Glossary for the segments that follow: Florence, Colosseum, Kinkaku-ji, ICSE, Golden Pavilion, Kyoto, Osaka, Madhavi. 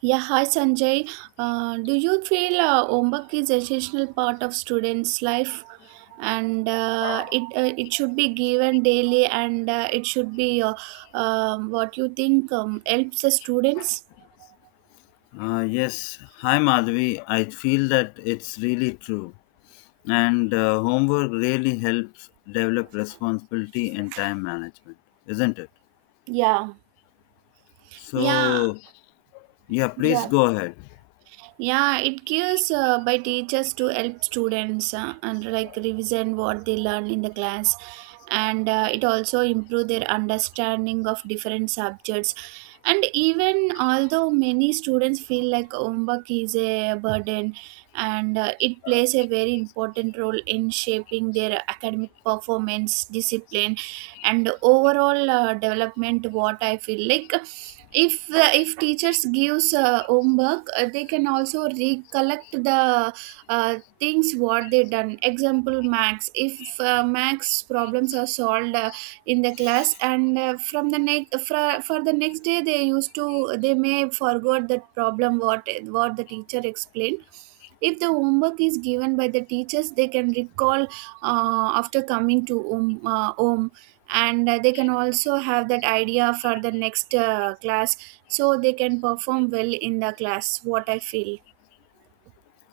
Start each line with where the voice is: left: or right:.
right: Yeah, hi Sanjay. Do you feel homework is essential part of students' life, and it should be given daily, and it should be what you think helps the students?
left: Yes, hi Madhavi. I feel that it's really true. And homework really helps develop responsibility and time management, isn't it?
right: Yeah, yeah,
left: So, yeah, please
right: yeah.
left: go ahead.
right: Yeah, it gives by teachers to help students and like revision what they learn in the class, and it also improve their understanding of different subjects. And even although many students feel like homework is a burden, and it plays a very important role in shaping their academic performance, discipline, and overall development. What I feel like if teachers gives homework they can also recollect the things what they done example max if max problems are solved in the class and from the next for the next day they used to they may forgot that problem what the teacher explained if the homework is given by the teachers they can recall after coming to home and they can also have that idea for the next class so they can perform well in the class what I feel.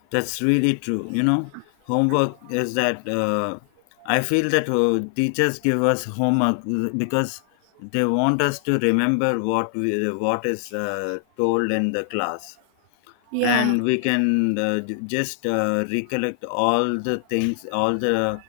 left: That's really true. You know, homework is that I feel that teachers give us homework because they want us to remember what is told in the class, and we can just recollect all the things all the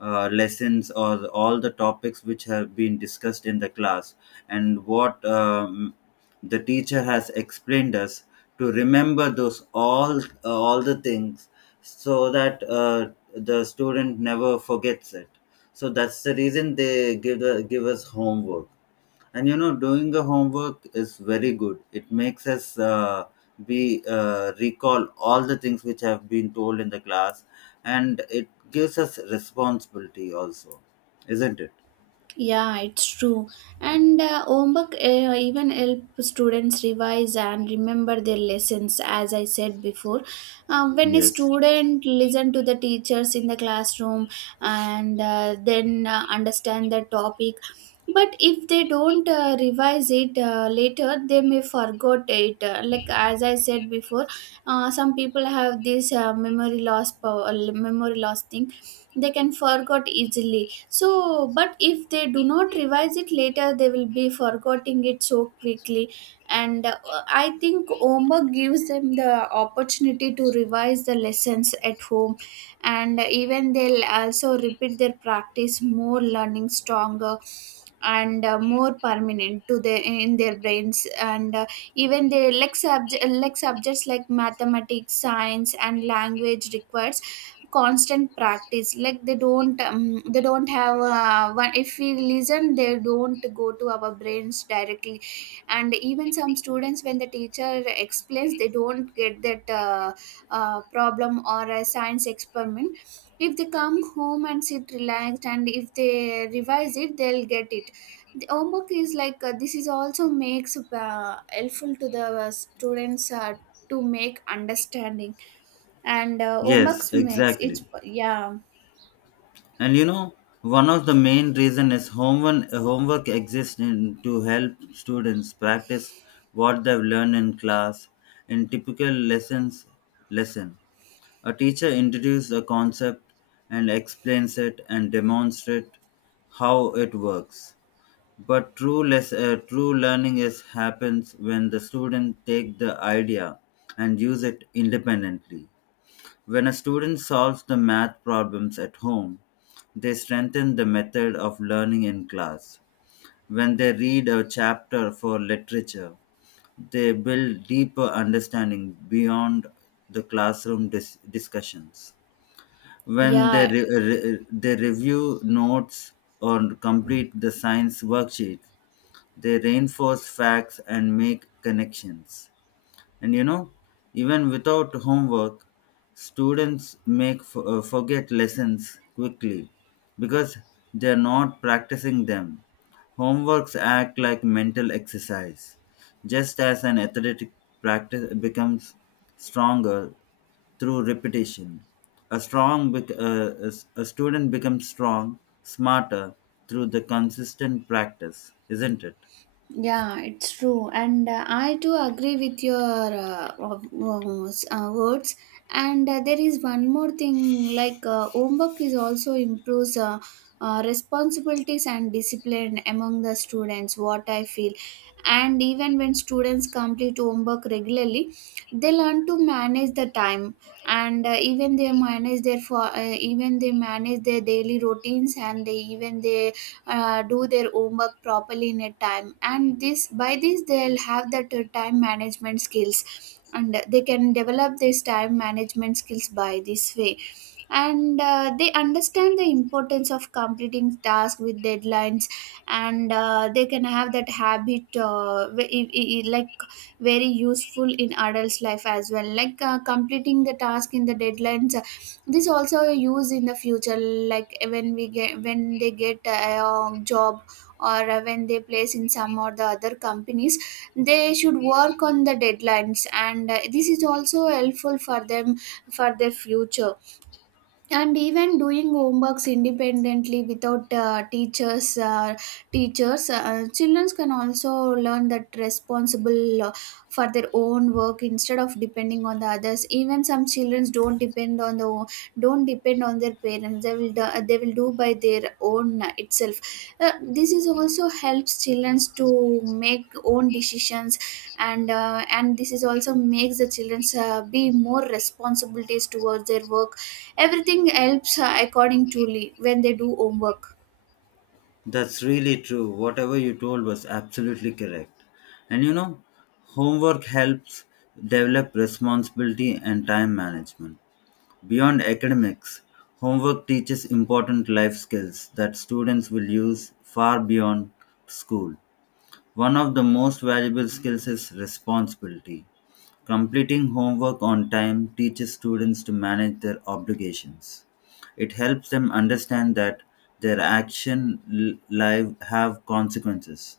left: uh, lessons or all the topics which have been discussed in the class, and what the teacher has explained us to remember those all the things, so that the student never forgets it, so that's the reason give us homework. And you know, doing the homework is very good. It makes us be recall all the things which have been told in the class, and it gives us responsibility also, isn't it?
right: Yeah, it's true. And homework even help students revise and remember their lessons. As I said before, when a
left: Yes,
right: student listen to the teachers in the classroom and then understand the topic, but if they don't revise it later, they may forget it. Like as I said before, some people have this memory loss power, memory loss thing. They can forget easily so but if they do not revise it later they will be forgetting it so quickly and I think homework gives them the opportunity to revise the lessons at home and even they'll also repeat their practice more learning stronger and more permanent to their in their brains and even their like, like subjects like mathematics science and language requires constant practice like they don't have one if we listen they don't go to our brains directly and even some students when the teacher explains they don't get that problem or a science experiment if they come home and sit relaxed and if they revise it they'll get it the homework is like this is also makes helpful to the students to make understanding and
left: yes,
right: omax makes it.
left: exactly.
right: Yeah,
left: And you know, one of the main reason is homework exists to help students practice what they've learned in class, in typical lesson. A teacher introduces a concept and explains it and demonstrates how it works. But true learning is happens when the student take the idea and use it independently. When a student solves the math problems at home, they strengthen the method of learning in class. When they read a chapter for literature, they build deeper understanding beyond the classroom discussions. When
right: yeah.
left: they review notes or complete the science worksheet, they reinforce facts and make connections. And you know, even without homework, students forget lessons quickly because they are not practicing them. Homeworks act like mental exercise. Just as an athletic practice becomes stronger through repetition, a strong bec- a s- a student becomes strong, smarter through the consistent practice, isn't it?
right: Yeah, it's true, and I too agree with your words. And there is one more thing, like homework is also improves responsibilities and discipline among the students. What I feel, and even when students complete homework regularly, they learn to manage the time, and even they manage their for even they manage their daily routines, and they do their homework properly in a time and this by this they'll have that time management skills and they can develop this time management skills by this way and they understand the importance of completing tasks with deadlines and they can have that habit like very useful in adults life as well like completing the task in the deadlines this also used in the future like when they get a job or when they place in some or the other companies they should work on the deadlines and this is also helpful for them for their future and even doing homeworks independently without teachers children can also learn that responsible for their own work instead of depending on the others even some children don't depend on their parents they will do by their own itself this is also helps children to make own decisions and this is also makes the children be more responsibilities towards their work. Everything helps according to Lee when they do homework.
left: That's really true. Whatever you told was absolutely correct. And you know, homework helps develop responsibility and time management. Beyond academics, homework teaches important life skills that students will use far beyond school. One of the most valuable skills is responsibility. Completing homework on time teaches students to manage their obligations. It helps them understand that their live have consequences,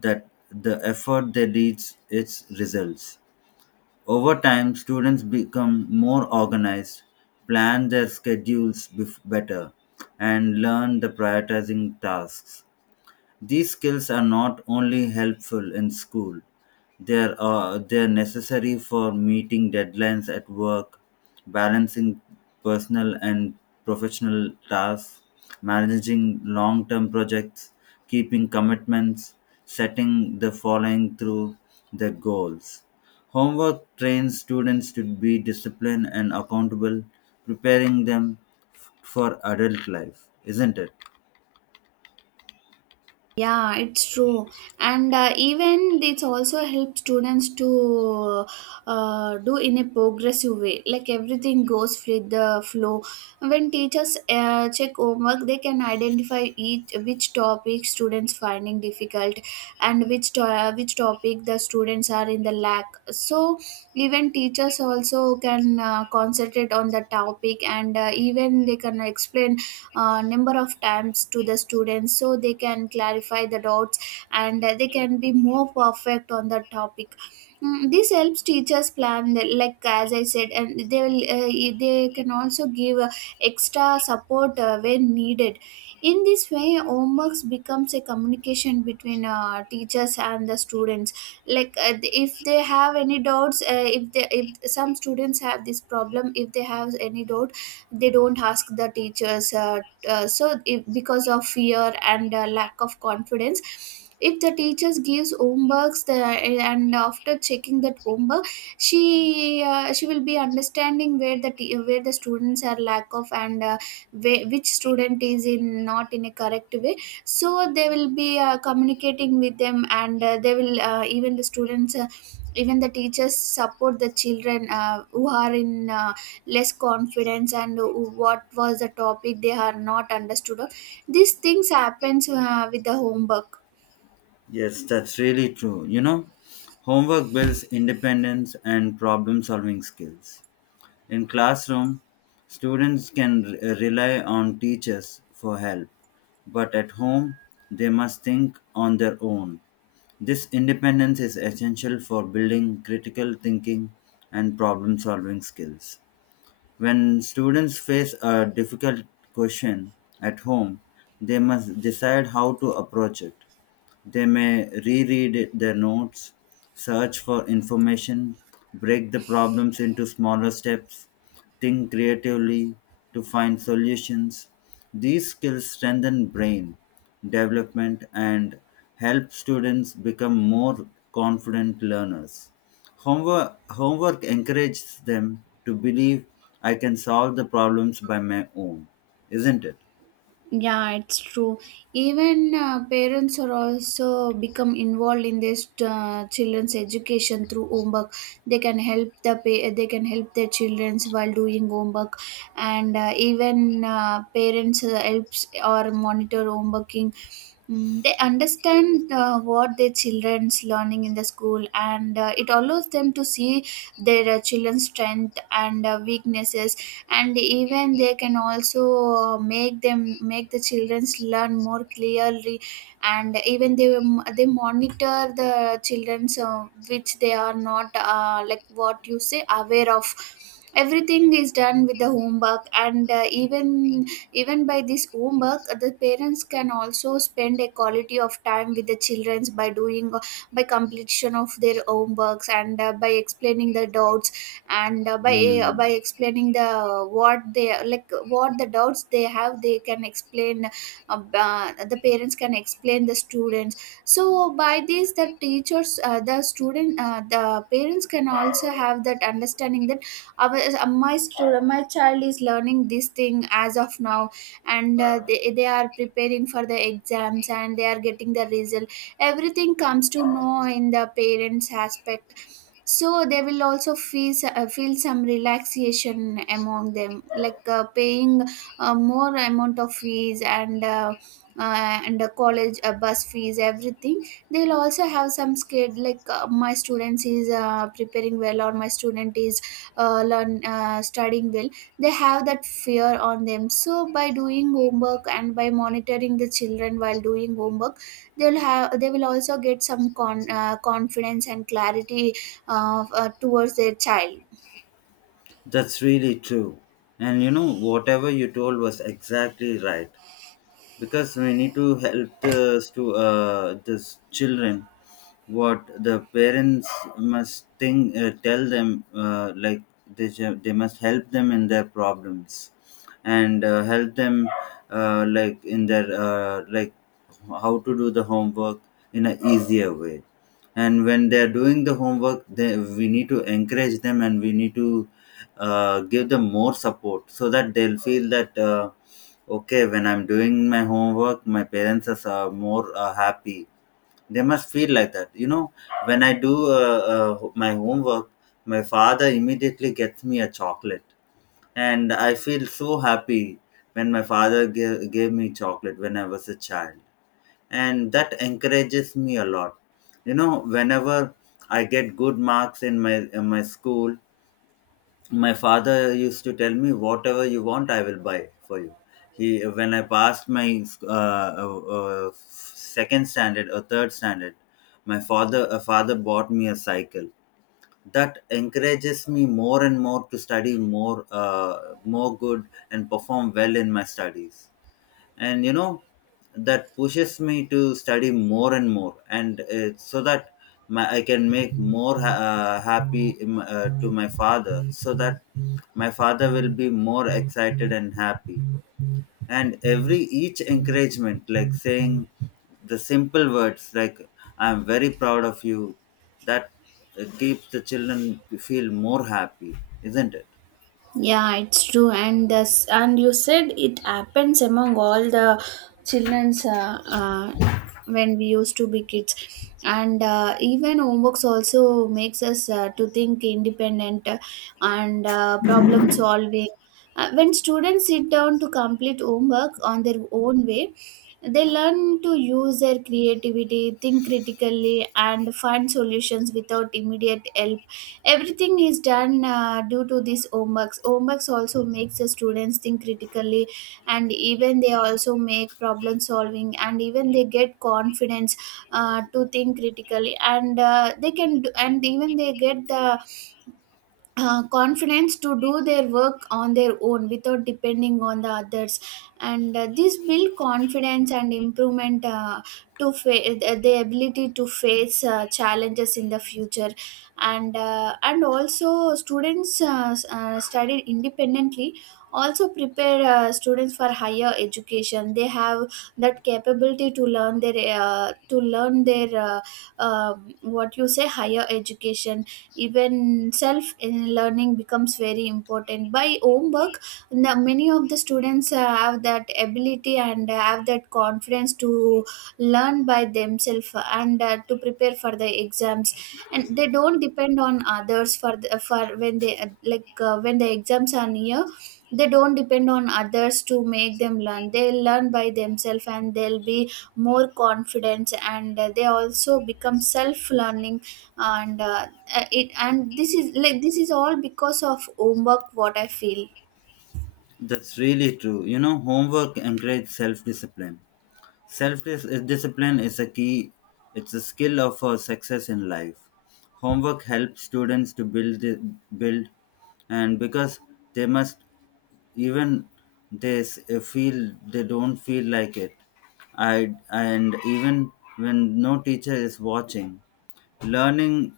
left: that the effort they leads its results. Over time, students become more organized, plan their schedules better, and learn the prioritizing tasks. These skills are not only helpful in school, they are necessary for meeting deadlines at work, balancing personal and professional tasks, managing long term projects, keeping commitments, setting the following through their goals. Homework trains students to be disciplined and accountable, preparing them for adult life, isn't it?
right: Yeah, it's true. And even it's also helped students to do in a progressive way. Like everything goes with the flow. When teachers check homework, they can identify each which topic students finding difficult and which topic the students are in the lack. So even teachers also can concentrate on the topic and even they can explain number of times to the students so they can clarify the dots and they can be more perfect on the topic. Mm, this helps teachers plan the- like as I said and they can also give extra support when needed in this way homeworks becomes a communication between teachers and the students like if they have any doubts if some students have this problem if they have any doubt they don't ask the teachers so if, because of fear and lack of confidence if the teachers gives homeworks the, and after checking that homework she will be understanding where the students are lack of and where, which student is in not in a correct way so they will be communicating with them and they will even the students even the teachers support the children who are in less confidence and what was the topic they are not understood of. These things happens with the homework.
left: Yes, that's really true. You know, homework builds independence and problem solving skills. In classroom, students can rely on teachers for help, but at home, they must think on their own. This independence is essential for building critical thinking and problem solving skills. When students face a difficult question at home, they must decide how to approach it. They may reread their notes, search for information, break the problems into smaller steps, think creatively to find solutions. These skills strengthen brain development and help students become more confident learners. Homework encourages them to believe I can solve the problems by my own, isn't it?
right: Yeah, it's true, even parents are also become involved in this children's education through homework they can help the pa- they can help their children while doing homework and even parents helps or monitor homeworking. Mm, they understand what their children's learning in the school and it allows them to see their children's strength and weaknesses and even they can also make them make the children's learn more clearly and even they monitor the children's which they are not like what you say aware of everything is done with the homework and even even by this homework, the parents can also spend a quality of time with the children by doing by completion of their homeworks and by explaining the doubts and
left: Hmm.
right: by explaining the what they like what the doubts they have they can explain the parents can explain the students so by this the teachers the student the parents can also have that understanding that our my student my child is learning this thing as of now and they are preparing for the exams and they are getting the result everything comes to know in the parents aspect so they will also feel feel some relaxation among them like paying more amount of fees and the college bus fees everything they'll also have some scared like my students is preparing well or my student is learn studying well they have that fear on them so by doing homework and by monitoring the children while doing homework they will also get some confidence and clarity towards their child.
left: That's really true. And you know, whatever you told was exactly right, because we need to help the this children, what the parents must think, tell them, like they must help them in their problems, and help them, like in their, like how to do the homework in an easier way. And when they are doing the homework, we need to encourage them, and we need to give them more support, so that they'll feel that, okay, when I'm doing my homework, my parents are more happy. They must feel like that. You know, when I do my homework, my father immediately gets me a chocolate. And I feel so happy when my father gave me chocolate when I was a child. And that encourages me a lot. You know, whenever I get good marks in my school, my father used to tell me, whatever you want, I will buy for you. He When I passed my second standard or third standard, my father, a father bought me a cycle. That encourages me more and more to study more good and perform well in my studies. And you know, that pushes me to study more and more, and so that I can make more to my father, so that my father will be more excited and happy. And every each encouragement, like saying the simple words like, I'm very proud of you, that keeps the children feel more happy, isn't it?
right: Yeah, it's true, and this, and you said it happens among all the childrens when we used to be kids, and even homeworks also makes us to think independent and problem solving. When students sit down to complete homework on their own way, they learn to use their creativity, think critically, and find solutions without immediate help. Everything is done due to these homeworks. Also makes the students think critically, and even they also make problem solving, and even they get confidence to think critically, and they can do, and even they get the confidence to do their work on their own without depending on the others. And this build confidence and improvement, the ability to face challenges in the future. And and also students studied independently also prepare students for higher education. They have that capability to learn their what you say higher education. Even self in learning becomes very important by homework. Many of the students have that ability and have that confidence to learn by themselves and to prepare for the exams, and they don't depend on others for for when they when the exams are near, they don't depend on others to make them learn. They learn by themselves and they'll be more confident, and they also become self learning. And it, and this is like, this is all because of homework, what I feel.
left: That's really true. You know, homework encourages self discipline. Self discipline is a key, it's a skill of for success in life. Homework helps students to build, and because they must, even they don't feel like it. I And even when no teacher is watching, learning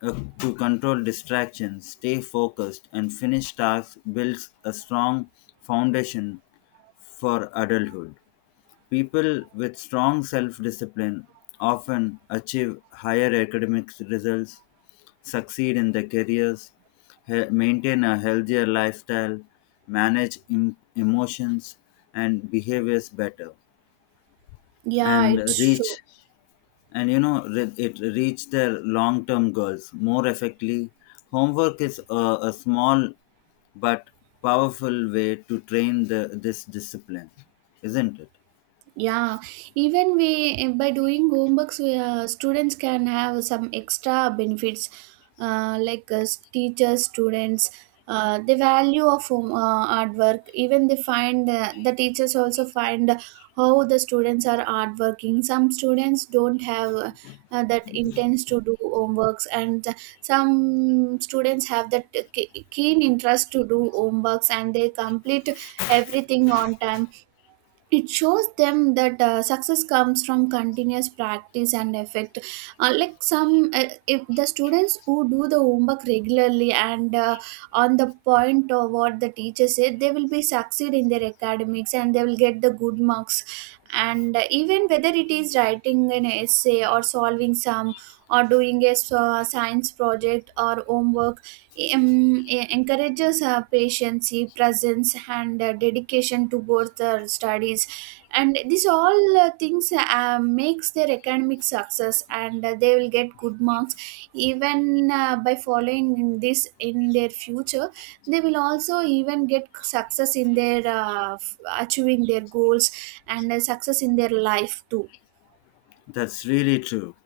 left: uh, to control distractions, stay focused, and finish tasks builds a strong foundation for adulthood. People with strong self discipline often achieve higher academic results, succeed in their careers, maintain a healthier lifestyle, manage emotions and behaviors better,
right: Yeah,
left: and
right: it's true.
left: reach and you know re- it reach their long term goals more effectively. Homework is a small but powerful way to train this discipline, isn't it?
right: Yeah, even we by doing homeworks, students can have some extra benefits, uh, like uh, teachers, students. The value of hard work. Even they find the teachers also find how the students are hard working. Some students don't have that intends to do homeworks, and some students have that keen interest to do homeworks, and they complete everything on time. It shows them that success comes from continuous practice and effort. Like some if the students who do the homework regularly, and on the point of what the teacher said, they will be succeed in their academics and they will get the good marks. And even whether it is writing an essay or solving some, or doing a science project or homework, encourages patience, presence, and dedication to both their studies. And these all things makes their academic success, and they will get good marks. Even by following this in their future, they will also even get success in their achieving their goals, and success in their life too.
left: That's really true.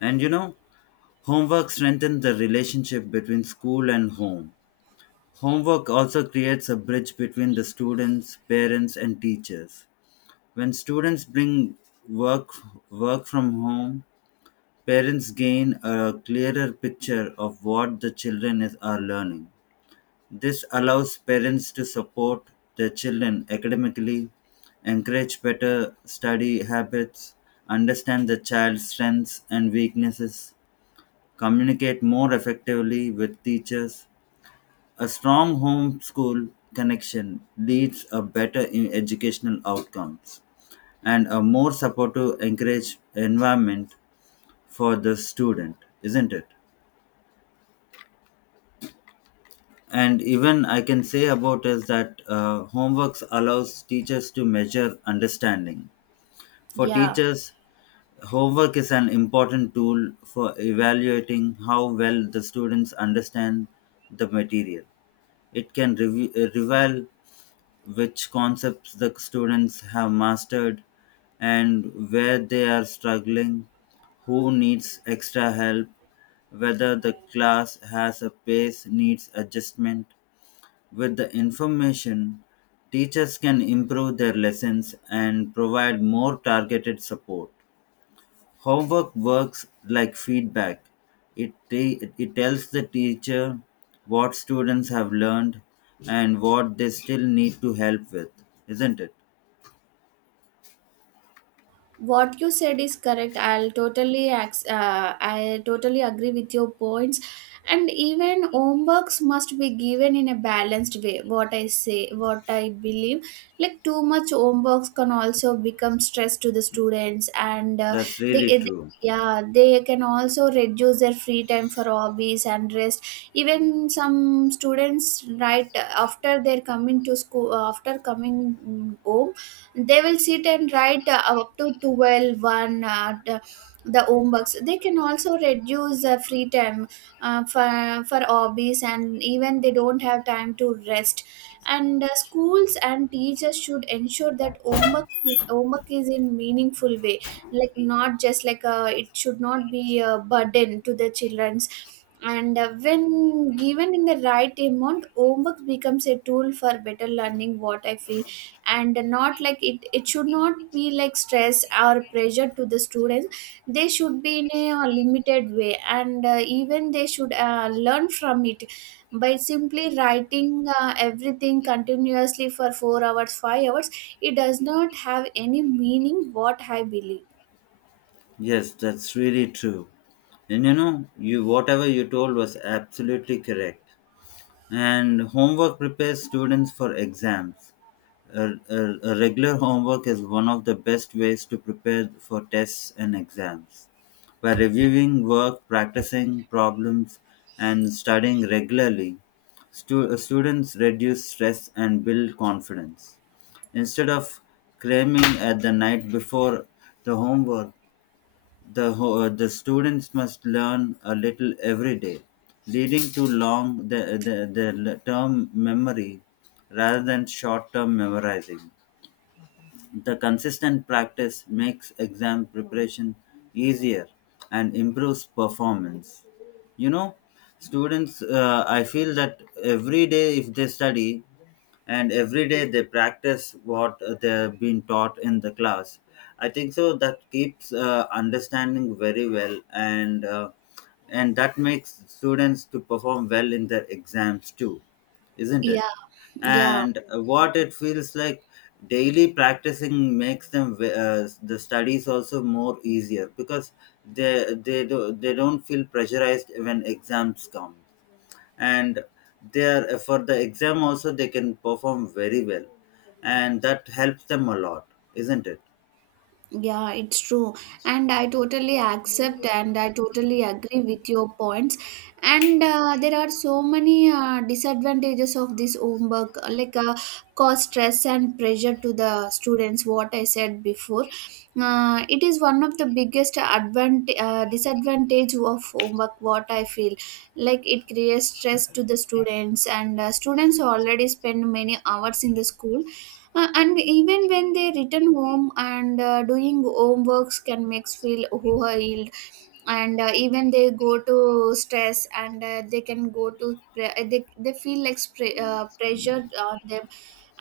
left: And you know, homework strengthens the relationship between school and home. Homework also creates a bridge between the students, parents, and teachers. When students bring work work from home, parents gain a clearer picture of what the are learning. This allows parents to support their children academically, encourage better study habits, understand the child's strengths and weaknesses, communicate more effectively with teachers. A strong homeschool connection leads a better in educational outcomes and a more supportive, encourage environment for the student, isn't it? And even I can say about is that, homeworks allows teachers to measure understanding. For
right: Yeah.
left: teachers, homework is an important tool for evaluating how well the students understand the material. It can reveal which concepts the students have mastered and where they are struggling, who needs extra help, whether the class has a pace needs adjustment. With the information, teachers can improve their lessons and provide more targeted support. Homework works like feedback. It tells the teacher what students have learned and what they still need to help with, isn't it?
right: What you said is correct. I totally agree with your points. And even homeworks must be given in a balanced way, what I say, what I believe. Like, too much homeworks can also become stress to the students, and
left: That's really
right: they
left: true.
right: yeah, they can also reduce their free time for hobbies and rest. Even some students right after they're coming to school, after coming home, they will sit and write up to 12-1 the homeworks. They can also reduce free time for hobbies, and even they don't have time to rest. And schools and teachers should ensure that homework is in meaningful way, like not just like it should not be a burden to the children. And when given in the right amount, homework becomes a tool for better learning, what I feel. And not like it should not be like stress or pressure to the students. They should be in a limited way, and even they should learn from it, by simply writing everything continuously for 4 hours, 5 hours. It does not have any meaning, what I believe.
left: Yes, that's really true. And you know, you whatever you told was absolutely correct. And homework prepares students for exams. A regular homework is one of the best ways to prepare for tests and exams. By reviewing work, practicing problems, and studying regularly, students reduce stress and build confidence. Instead of cramming at the night before the homework, the students must learn a little every day, leading to long the term memory rather than short term memorizing. The consistent practice makes exam preparation easier and improves performance. You know, I feel that every day if they study, and every day they practice what they've been taught in the class, I think so that keeps understanding very well, and that makes students to perform well in their exams too, isn't
right: Yeah,
left: it?
right: yeah.
left: And what it feels like, daily practicing makes them, the studies also more easier, because they don't feel pressurized when exams come, and they are for the exam also they can perform very well, and that helps them a lot, isn't it?
right: Yeah, it's true. And I totally accept, and I totally agree with your points. And there are so many disadvantages of this homework, cause stress and pressure to the students, what I said before. It is one of the biggest disadvantage of homework, what I feel. Like, it creates stress to the students, and students already spend many hours in the school, and even when they return home, and doing homeworks can make feel overwhelmed, and even they go to stress, and they can go to pre- they feel like pressure on them.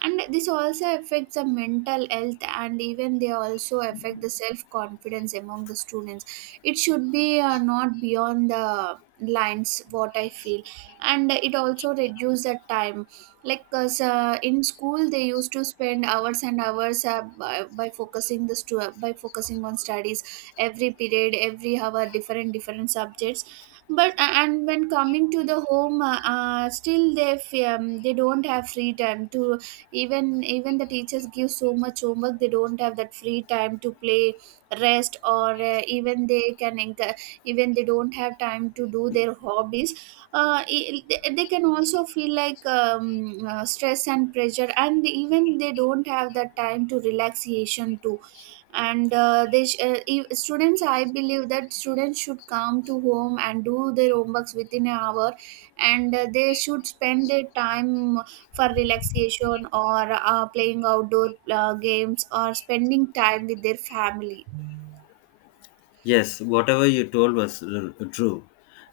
right: And this also affects the mental health, and even they also affect the self confidence among the students. It should be not beyond the lines, what I feel. And it also reduce the time, like, cause, in school they used to spend hours and hours by focusing by focusing on studies, every period, every hour, different different subjects. But, and when coming to the home, they don't have free time to, even the teachers give so much homework, they don't have that free time to play, rest, or even they can even they don't have time to do their hobbies. They can also feel like stress and pressure, and even they don't have that time to relaxation too. And they sh- if, students, I believe that students should come to home and do their homeworks within an hour, and they should spend their time for relaxation, or playing outdoor games, or spending time with their family.
left: Yes, whatever you told was true.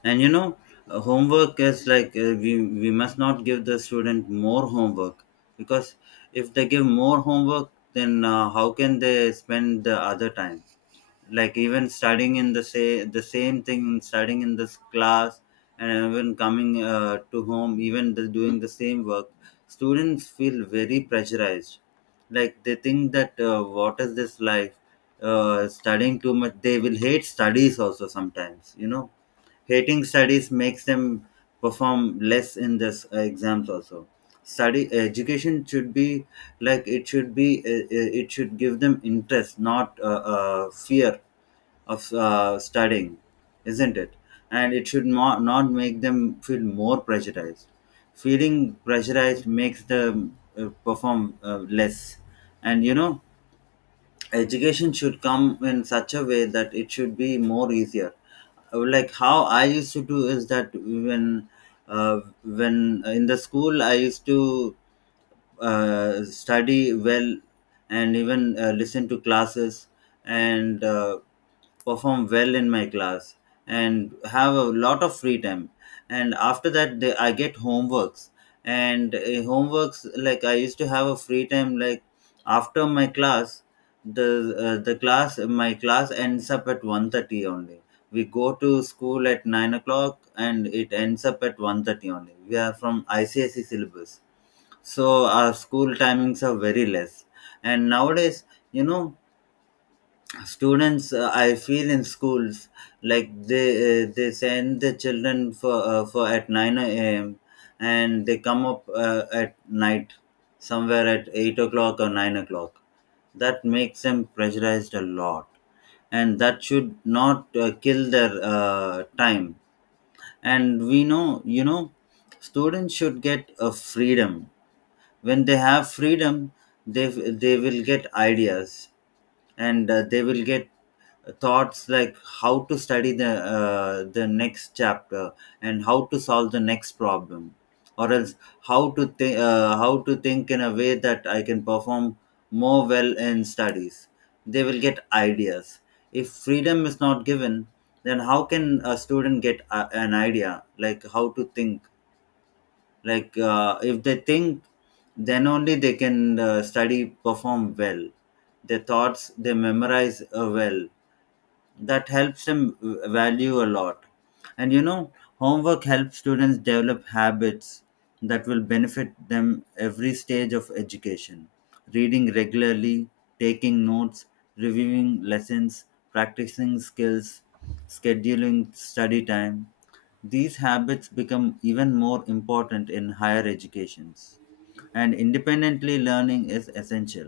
left: And you know, homework is like, we must not give the student more homework, because if they give more homework, then how can they spend the other time? Like even studying in the say the same thing, studying in this class, and even coming to home, even doing the same work, students feel very pressurized. Like they think that, what is this life, studying too much, they will hate studies also sometimes. Hating studies makes them perform less in the exams also. Study education should be, like it should be, it should give them interest, not fear of studying, isn't it? And it should not make them feel more pressurized. Feeling pressurized makes them perform less. And you know, education should come in such a way that it should be more easier, like how I used to do is that, when in the school I used to study well, and even listen to classes, and perform well in my class, and have a lot of free time, and after that, I get homeworks, and homeworks, like I used to have a free time like after my class, the the class my class ends up at 1:30 only. We go to school at 9 o'clock, and it ends up at 1:30 only. We are from ICSE syllabus, so our school timings are very less. And nowadays, you know, students I feel in schools, like they send the children for at 9 a.m., and they come up, at night somewhere at 8 o'clock or 9 o'clock. That makes them pressurized a lot, and that should not kill their time. And we know, you know, students should get a freedom. When they have freedom, they they will get ideas, and they will get thoughts like how to study the next chapter, and how to solve the next problem, or else how to think, in a way that I can perform more well in studies. They will get ideas. If freedom is not given, then how can a student get an idea, like how to think. Like if they think, then only they can study, perform well. Their thoughts, they memorize well, that helps them value a lot. And you know, homework helps students develop habits that will benefit them every stage of education: reading regularly, taking notes, reviewing lessons, practicing skills, scheduling study time. These habits become even more important in higher educations, and independently learning is essential.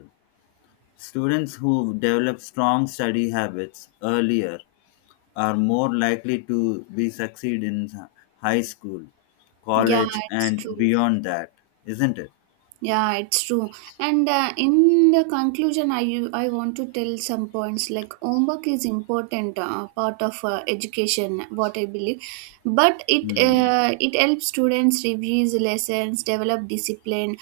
left: Students who develop strong study habits earlier are more likely to be succeed in high school,
right: Yeah,
left: college,
right: it's
left: and
right: true.
left: beyond that, isn't it?
right: Yeah, it's true. And in the conclusion, I want to tell some points. Like, homework is important part of education, what I believe, but
left: Hmm.
right: it helps students review lessons, develop discipline,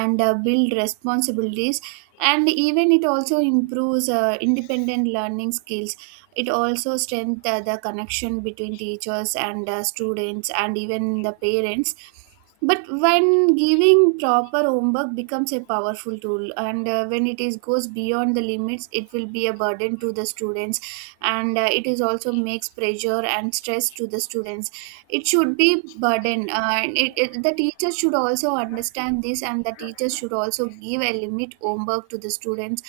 right: and build responsibilities. And even it also improves independent learning skills. It also strengthens the connection between teachers and students, and even the parents. But when giving proper homework, becomes a powerful tool, and when it is goes beyond the limits, it will be a burden to the students. And it is also makes pressure and stress to the students. It should be burden, and the teacher should also understand this, and the teacher should also give a limit homework to the students.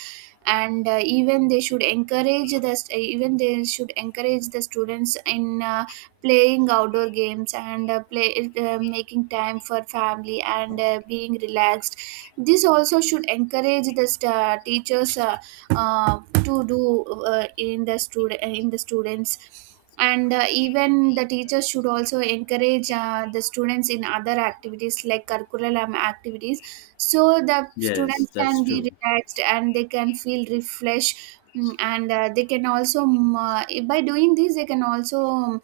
right: And even they should encourage the students in playing outdoor games, and play making time for family, and being relaxed. This also should encourage teachers to do in the students. And even the teachers should also encourage the students in other activities, like curriculum activities, so the
left: Yes,
right: students
left: that's
right: can be
left: true.
right: relaxed and they can feel refreshed. And they can also by doing this they can also mm,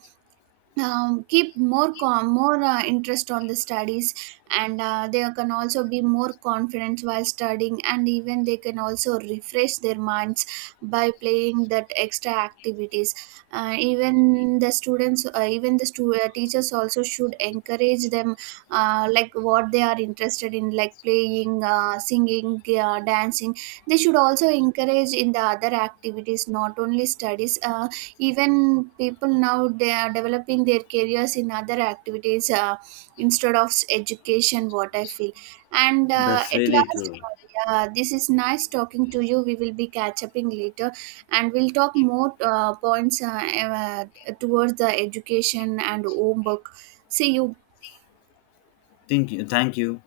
right: um, keep more more interest on the studies, and they can also be more confident while studying, and even they can also refresh their minds by playing that extra activities. Uh, even the students even the stu- Teachers also should encourage them like what they are interested in, like playing, singing, dancing. They should also encourage in the other activities, not only studies. Even people now, they are developing their careers in other activities, instead of education, what I feel. And uh,
left: That's
right: at
left: really
right: last
left: true.
right: uh, yeah, this is nice talking to you. We will be catch upping later, and we'll talk more points towards the education and homework. See you.
left: Thank you. Thank you.